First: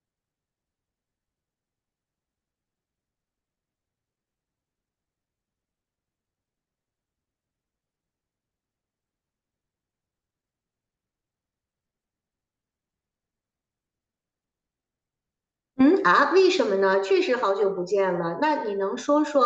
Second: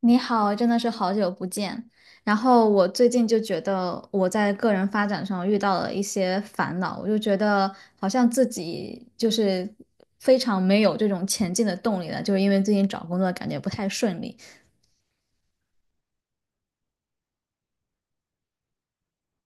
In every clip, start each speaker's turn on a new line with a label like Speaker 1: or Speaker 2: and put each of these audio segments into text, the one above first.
Speaker 1: 你好，真的是好久不见。然后我最近就觉得我在个人发展上遇到了一些烦恼，我就觉得好像自己就是非常没有这种前进的动力了，就是因为最近找工作感觉不太顺利。
Speaker 2: 嗯啊，为什么呢？确实好久不见了。那你能说说，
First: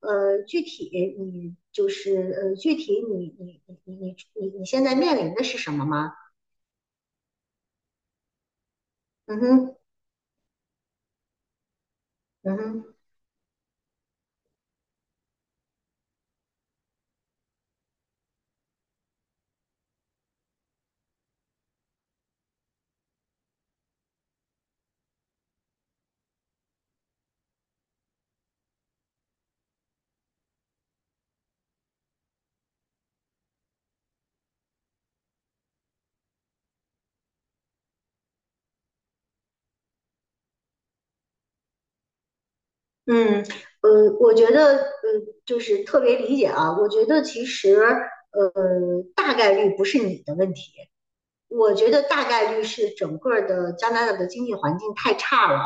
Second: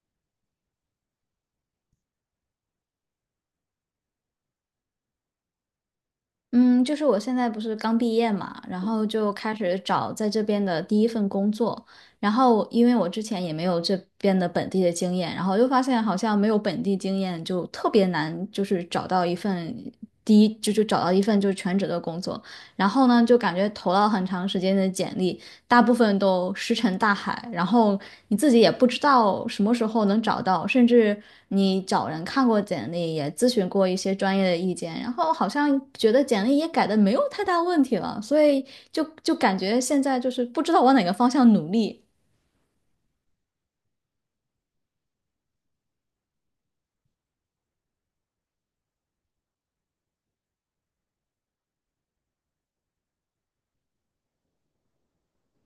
Speaker 2: 具体你就是呃，具体你现在面临的是什么吗？
Speaker 1: 嗯，就是我现在不是刚毕业嘛，然后就
Speaker 2: 嗯
Speaker 1: 开
Speaker 2: 哼，
Speaker 1: 始找在这边的第一份工作，然
Speaker 2: 嗯
Speaker 1: 后因
Speaker 2: 哼，
Speaker 1: 为我之前也没有这边的本地的经验，然后又发现好像没有本地经验就特别难，就是找到一份第一就找到一份就是全职的工作，然后呢就感觉投了很长时间的简历，大部分都石沉大海，然后你自己也不知道什么时候能找到，甚至你找人看过简历，也咨询过一些专业的意见，然后好像觉得简历也改的没有太大问题了，所以就感觉现在就是不知道往哪个方向努力。
Speaker 2: 嗯，我觉得就是特别理解啊。我觉得其实大概率不是你的问题，我觉得大概率是整个的加拿大的经济环境太差了。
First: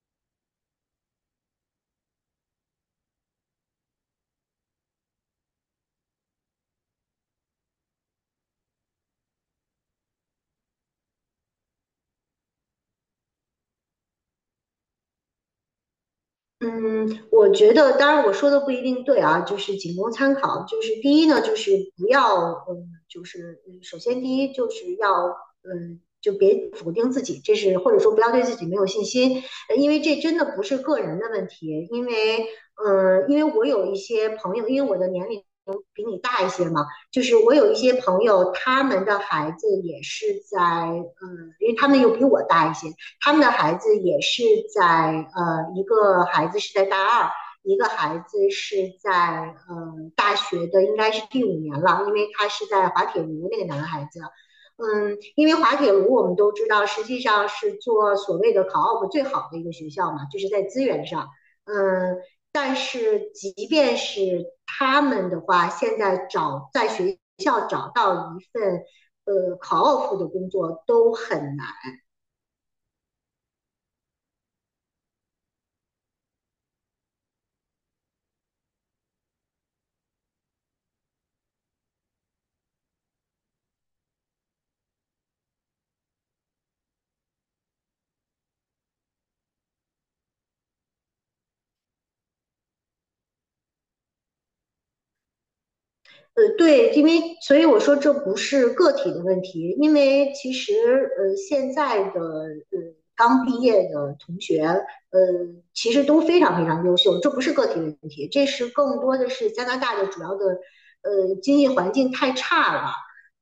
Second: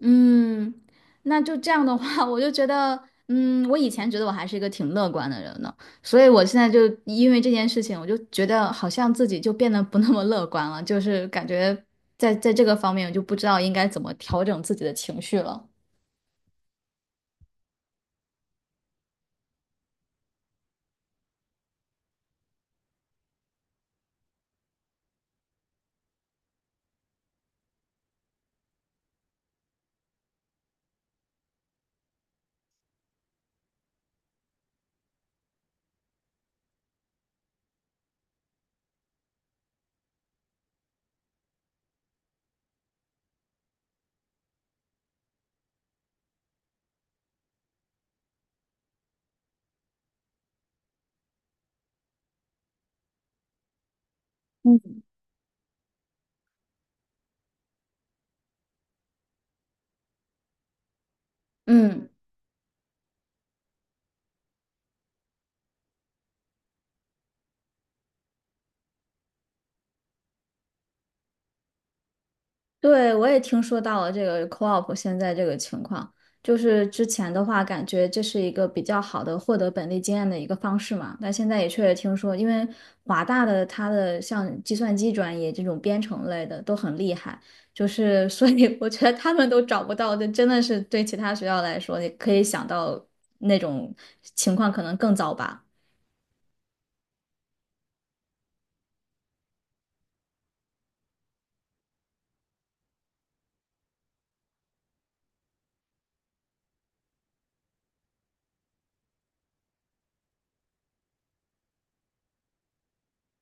Speaker 1: 嗯，那就这样的话，我就觉得，嗯，我以前觉得我还是一个挺乐观的人呢，所以我现在就因为这件事情，我就觉得好像自己就变得不那么乐观了，就是感觉在这个方面，我就不知道应该怎么调整自己的情绪了。
Speaker 2: 嗯，我觉得，当然我说的不一定对啊，就是仅供参考。就是第一呢，就是不要，嗯，就是首先第一就是要，嗯，就别否定自己，这是或者说不要对自己没有信心，因为这真的不是个人的问题。因为，嗯，因为我有一些朋友，因为我的年龄比你大一些嘛，就是我有一些朋友，他们的孩子也是在，嗯，因为他们又比我大一些。他们的孩子也是在一个孩子是在大二，一个孩子是在大学的，应该是第五年了，因为他是在滑铁卢那个男孩子。嗯，因为滑铁卢我们都知道，实际上是做所谓的考 op 最好的一个学校嘛，就是在资源上。
Speaker 1: 嗯。
Speaker 2: 嗯，但是即便是他们的话，现在找在学校找到一份考 op 的工作都很难。
Speaker 1: 对，我也听说到了这个 co-op 现在这个情况，就是之前的话，感觉这是一个比较好的获得本地经验的一个方式嘛。但现在也确实听说，因为华大的它的像计算机专业这种编程类的都很厉害，就是所以我觉得他们都找不到，这真的是对其他学校来说，你可以想到那种情况可能更糟吧。
Speaker 2: 对，因为所以我说这不是个体的问题，因为其实现在的刚毕业的同学，其实都非常非常优秀，这不是个体的问题，这是更多的是加拿大的主要的经济环境太差了，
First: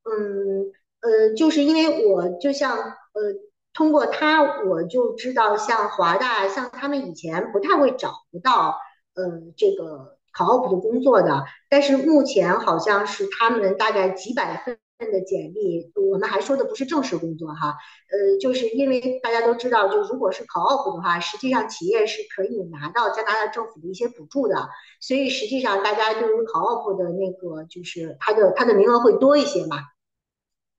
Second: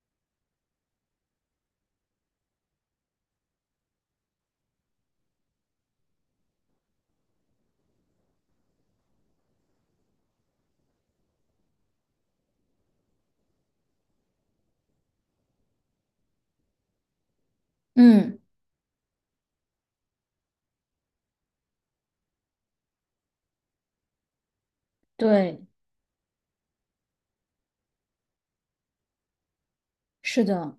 Speaker 2: 嗯就是因为我就像通过他我就知道像华大像他们以前不太会找不到呃这个考 o p 的工作的。但是目前好像是他们大概几百份的简历，我们还说的不是正式工作哈，
Speaker 1: 嗯，
Speaker 2: 就是因为大家都知道，就如果是考 o o p 的话，实际上企业是可以拿到加拿大政府的一些补助的，所以实际
Speaker 1: 对，
Speaker 2: 上大家对于考 o o p 的那个就是它的名额会多一些嘛。
Speaker 1: 是的。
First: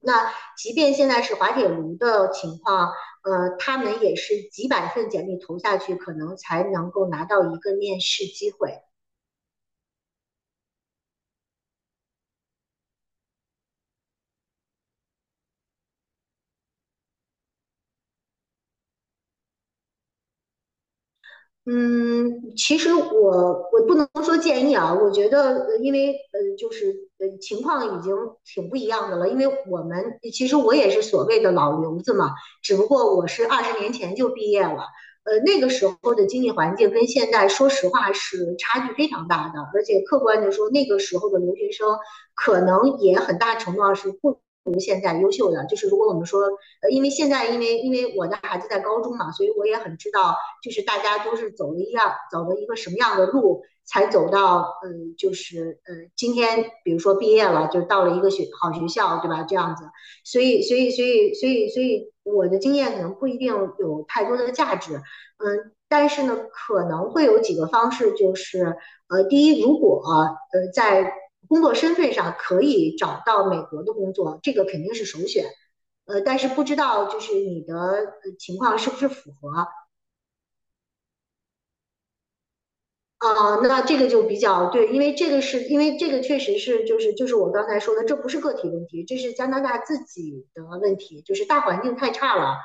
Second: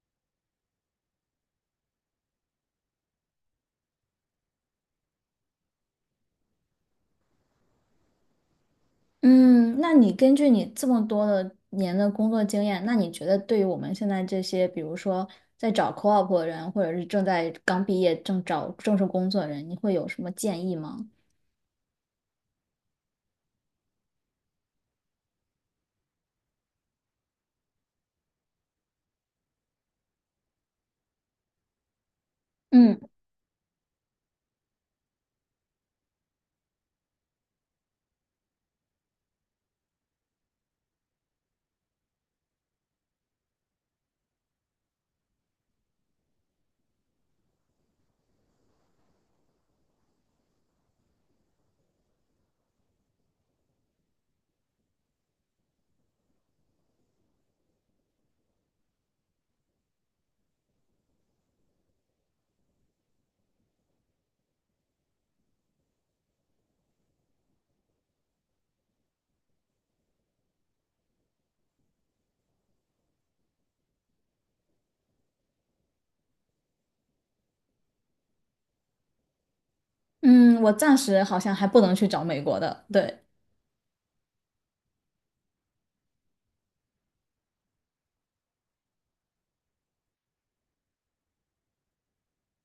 Speaker 2: 那即便现在是滑铁卢的情况，他们也是几百份简历投下去，可能才能够拿到一个面试机会。
Speaker 1: 嗯，那你根据你这么多的年的工作经验，那你觉得对于我们现在这些，比如说在找 co-op 的人，或者是正在刚毕业正找正式工作的人，你会有什么建议吗？
Speaker 2: 嗯，其实我不能说建议啊，我觉得因为就是情况已经挺不一样的了，因为我们其实我也是所谓的老留子嘛，只不
Speaker 1: 嗯
Speaker 2: 过我是二十年前就毕业了，那个时候的经济环境跟现在说实话是差距非常大的，而且客观的说，那个时候的留学生可能也很大程度上是不们现在优秀的，就是如果我们说，因为现在因为我的孩子在高中嘛，所以我也很知道，就是大家都是走了一样走了一个什么样的路，才走到就是今天比如说毕业了，就到了一个学好学校，对吧？这样子，所以我的经验可能不一定有太多的价值，嗯、呃但是呢，可能会有几个方式，就是第一，如果在工作身份上可以找到美国的工作，这个肯定是首选。但是不知道就是你的情况是不是符合，
Speaker 1: 嗯，我暂时好像还不能去找美国的，对，
Speaker 2: 啊，那这个就比较对，因为这个是因为这个确实是就是我刚才说的，这不是个体问题，这是加拿大自己的问题，就是大环境太差了。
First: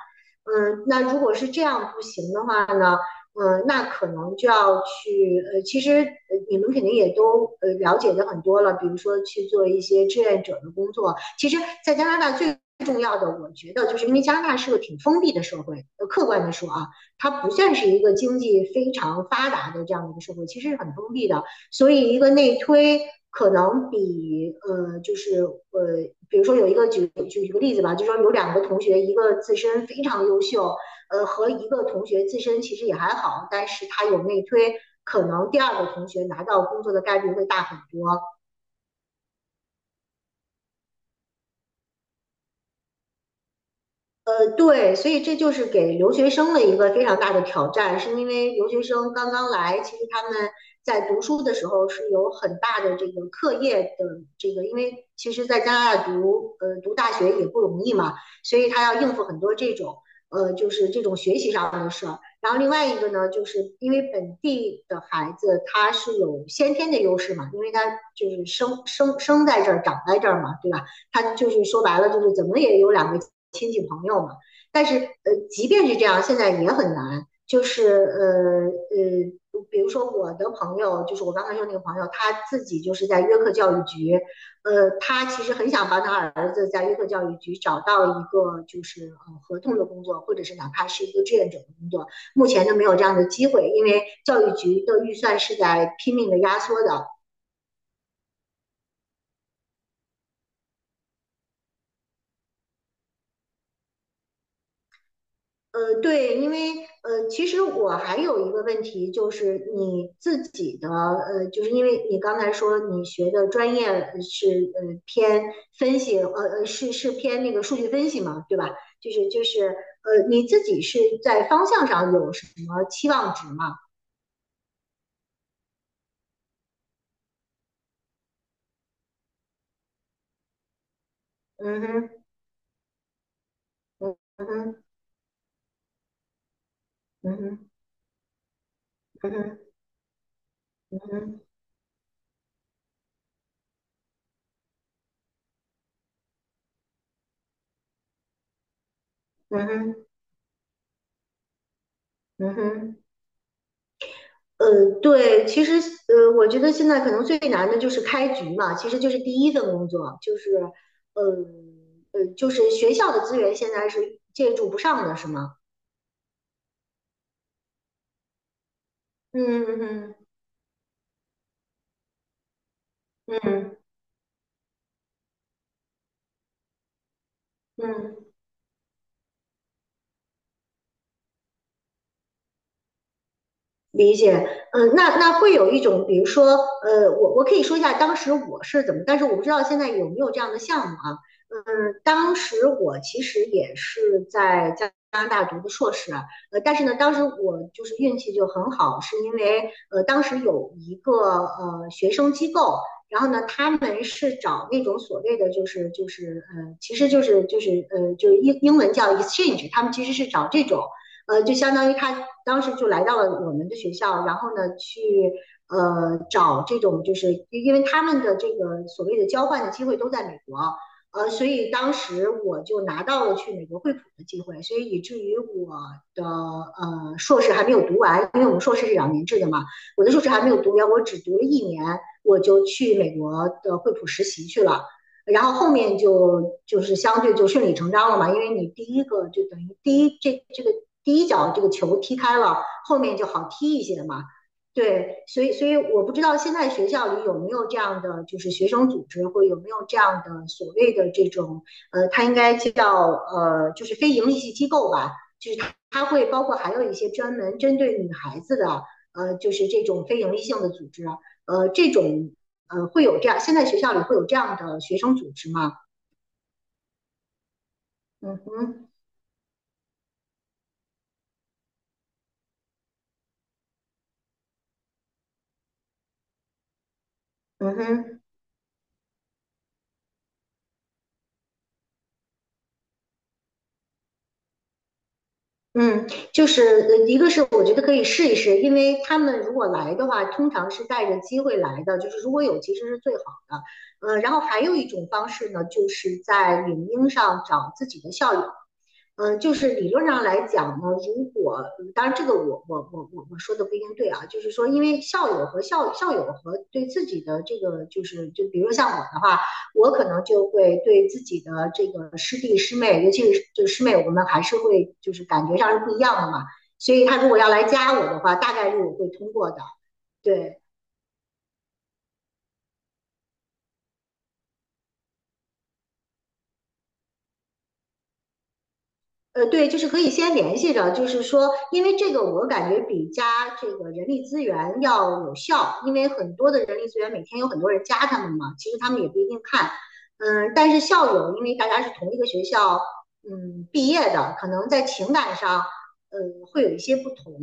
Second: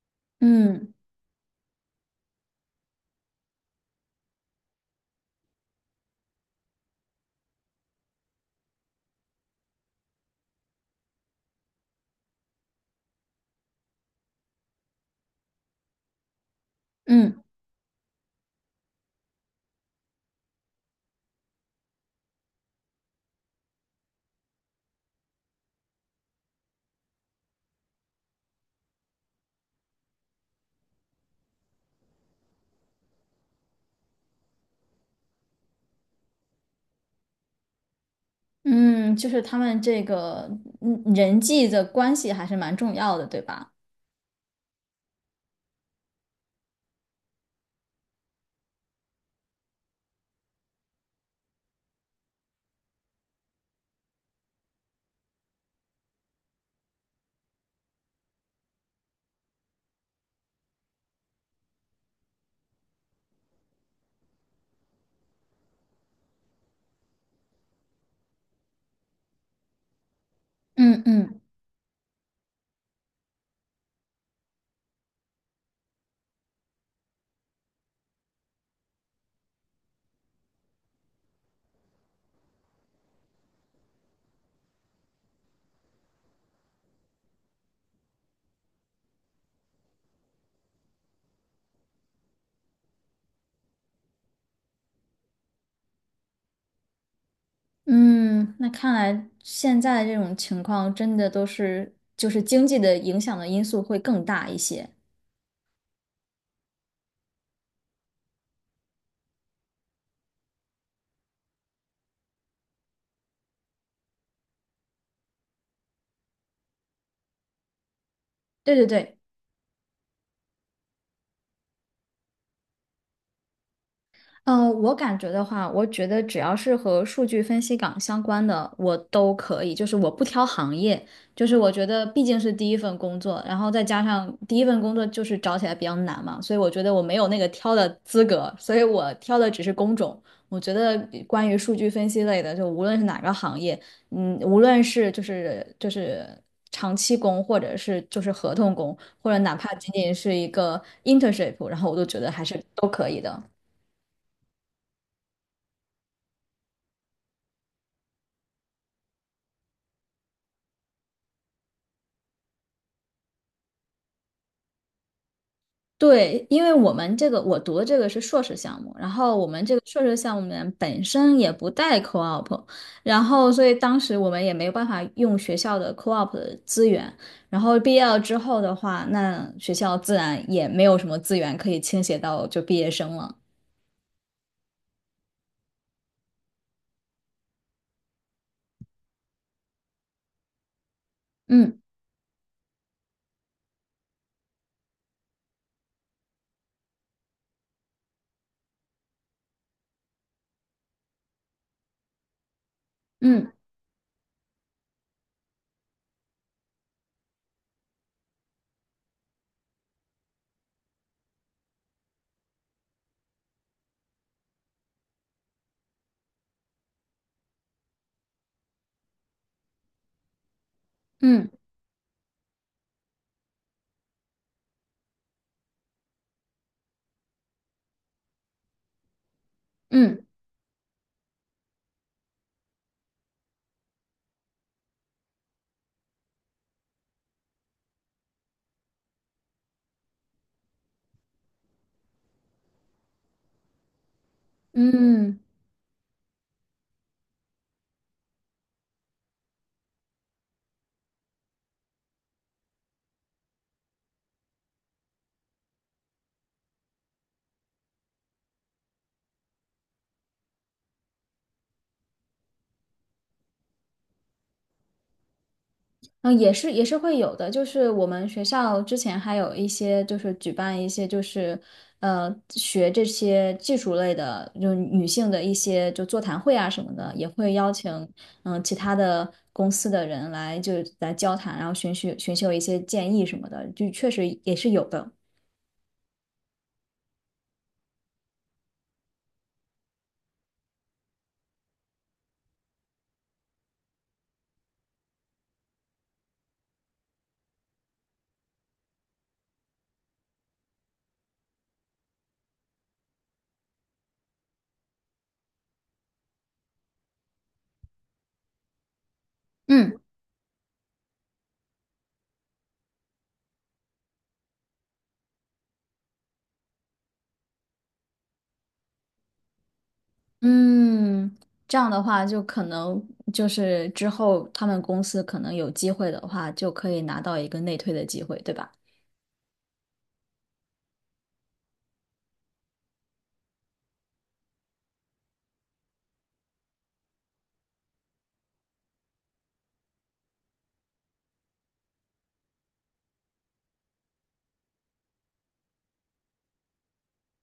Speaker 2: 嗯，
Speaker 1: 嗯
Speaker 2: 那如果是这样不行的话呢，嗯，那可能就要去其实你们肯定也都了解的很多了，比如说去做一些志愿者的工作。其实，在加拿大最重要的，我觉得就是因为加拿大是个挺封闭的社会，客观的说啊，它
Speaker 1: 嗯
Speaker 2: 不算是一个经济非常发达的这样的一个社会，其实是很封闭的。所以一个内推可能比就是比如说有一个举个例子吧，就说有两个同学，一个自身非常优秀，和一个同学自身其实也还好，但是他有内推，可能第二个同学拿到工作的概率会大很多。
Speaker 1: 嗯，就是他们这个嗯人际的关系还是蛮重要的，对吧？
Speaker 2: 对，所以这就是给留学生的一个非常大的挑战，是因为留学生刚刚来，其实他们在读书的时候是有很大的这个课业的这个，因为其实在加拿大读读大学也不容易嘛，所以他要应付很多这种就是这种学习上的事儿。然后另外一个呢，就是因为本地的孩子他是有先天的优势嘛，因为他就是生在这儿，长在这儿嘛，对吧？
Speaker 1: 嗯
Speaker 2: 他
Speaker 1: 嗯。
Speaker 2: 就是说白了就是怎么也有两个亲戚朋友嘛。但是即便是这样，现在也很难，就是比如说我的朋友，就是我刚才说那个朋友，他自己就是在约克教育局，他其实很想帮他儿子在约克教育局找到一个就是合同的工作，或者是哪怕是一个志愿者的工作，目前都没有这样的机会，因为教育局的预算是在拼命的压缩的。
Speaker 1: 嗯，那看来现在这种情况真的都是，就是经济的影响的因素会更大一些。
Speaker 2: 对，因为其实我还有一个问题，就是你自己的就是因为你刚才说你学的专业是偏分析，是偏那个数据分析嘛，对吧？
Speaker 1: 对对
Speaker 2: 就
Speaker 1: 对，
Speaker 2: 是就是你自己是在方向上有什么期望值吗？
Speaker 1: 我感觉的话，我觉得只要是和数据分析岗相关的，我都可以。就是我不挑行业，就是我
Speaker 2: 嗯
Speaker 1: 觉得毕
Speaker 2: 哼，
Speaker 1: 竟是第一份工作，然后再加上
Speaker 2: 嗯
Speaker 1: 第一份
Speaker 2: 哼，
Speaker 1: 工作就是找起来比较难嘛，所以我觉得我没有
Speaker 2: 嗯
Speaker 1: 那个
Speaker 2: 哼，
Speaker 1: 挑的资格，所以我挑的只是工种。我觉得
Speaker 2: 嗯哼，
Speaker 1: 关于数据分析类的，就无论是哪个行业，嗯，无论是就是长期工，或者是就是合同工，或者哪
Speaker 2: 嗯
Speaker 1: 怕仅
Speaker 2: 哼，
Speaker 1: 仅是一个 internship,然后我都觉得还
Speaker 2: 嗯哼，
Speaker 1: 是都
Speaker 2: 嗯哼。
Speaker 1: 可以的。
Speaker 2: 嗯，对，其实我觉得现在可能最难的就是开局嘛，其实就是第一份工作，就是就是学校的资源现在是借助不上的，是吗？
Speaker 1: 对，因为我们这个我读的这个是硕士项目，然后我们这个
Speaker 2: 嗯
Speaker 1: 硕士
Speaker 2: 嗯
Speaker 1: 项目里面本身也不带 co-op,然
Speaker 2: 嗯
Speaker 1: 后所以
Speaker 2: 嗯。
Speaker 1: 当时我们也没有办法用学校的 co-op 的资源，然后毕业了
Speaker 2: 嗯
Speaker 1: 之后的话，那学校自然也没有什么资源可以倾斜到就毕业生了。
Speaker 2: 理解，嗯，那会有一种，比如说，我可以说一下当时我是怎么，但是我不知道现在有没有这样的项目啊。
Speaker 1: 嗯
Speaker 2: 嗯，当时我其实也是在加拿大读的硕士啊但是呢，当时我就是运气就很好，是因为当时有一个学生机构，然后呢，
Speaker 1: 嗯
Speaker 2: 他们是找那种所谓的就是，其实就是英文叫 exchange，他们其实是找这种。就相当于他当时就来到了我们的学校，然后呢去找这种就是因为他们的这个所谓的交换的机会都在美国，所
Speaker 1: 嗯
Speaker 2: 以当时我就拿到了去美国惠普的机会，所以以至于我的硕士还没有读完，因为我们硕士是2年制的嘛，我的硕
Speaker 1: 嗯
Speaker 2: 士还没有读完，我只读了一年，我就去美国的惠普实习去了。然后后面就是相对就顺理成章了嘛，因为你第一个就等于第一这个第一脚这个球踢开了，后面就好踢一些嘛。对，
Speaker 1: 嗯。
Speaker 2: 所以我不知道现在学校里有没有这样的就是学生组织，或有没有这样的所谓的这种它应该叫就是非盈利性机构吧，就是它会包括还有一些专门针对女孩子的就是这种非盈利性的组织啊，这种。会有这样，现在学校里会有这样的学生组织吗？
Speaker 1: 嗯，也是也是会有的，就是我们
Speaker 2: 嗯
Speaker 1: 学校
Speaker 2: 哼，
Speaker 1: 之前还有一些就是举办一些就是学这些技术类的，就是女性的一些就座谈会啊什么的，也会邀
Speaker 2: 嗯
Speaker 1: 请
Speaker 2: 哼，
Speaker 1: 其他的公司的人来就来交谈，然后寻求一些建议什么的，就确实也是有的。
Speaker 2: 嗯，就是一个是我觉得可以试一试，因为他们如果来的话，通常是带着机会来的，就是如果有其实是最好的。然后还有一种方式呢，就是在领英上找自己的校友。嗯，就是理论上来讲呢，如果嗯当然这个我说的不一定对啊，就是说因为校友和校友和对自己的这个就是就比如说像我的话，我
Speaker 1: 嗯
Speaker 2: 可能就会对自己的这个师弟师妹，尤其是就师妹，我们还是会就是感觉上是不一样的嘛，所以他如果要来加我的话，大概率我会通过的，对。
Speaker 1: 嗯，这样的话就可能就是之后他们公司可能有机会的话，就可以拿到一个内推的机会，对吧？
Speaker 2: 对，就是可以先联系着，就是说，因为这个我感觉比加这个人力资源要有效，因为很多的人力资源每天有很多人加他们嘛，其实他们也不一定看，嗯，但是校友因为大家是同一个学校，嗯，毕业的，可能在情感上，呃，会有一些不同，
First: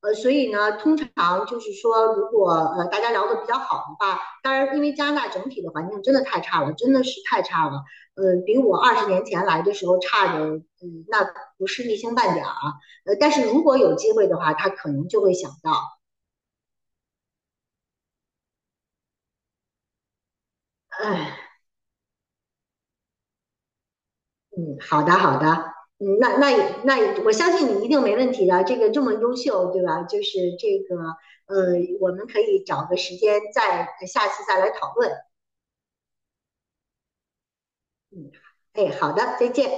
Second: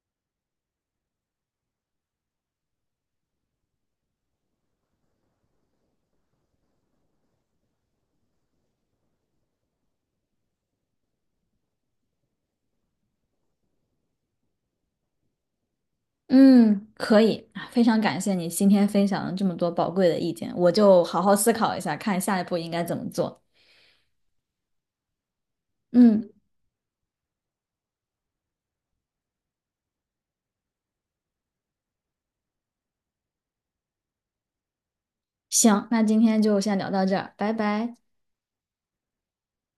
Speaker 2: 所以呢，通常就是说，如果大家聊得比较好的话，当然，因为加拿大整体的环境真的太差了，真的是太差了，比我二十年前来的时候差的，嗯，那不是一星半点儿啊。但是如果有机会的话，他可能就会想到，
Speaker 1: 嗯，可以，啊非常感谢你今天分享了这么多宝贵的意见，我就好好
Speaker 2: 哎，
Speaker 1: 思考一下，看下一步应该怎么做。
Speaker 2: 嗯，好的，好的，嗯，
Speaker 1: 嗯，
Speaker 2: 那，我相信你一定没问题的。这个这么优秀，对吧？就是这个，我们可以找个时间再下次再来讨论。
Speaker 1: 行，那今天就先聊到这儿，拜拜。
Speaker 2: 嗯，哎，好的，再见。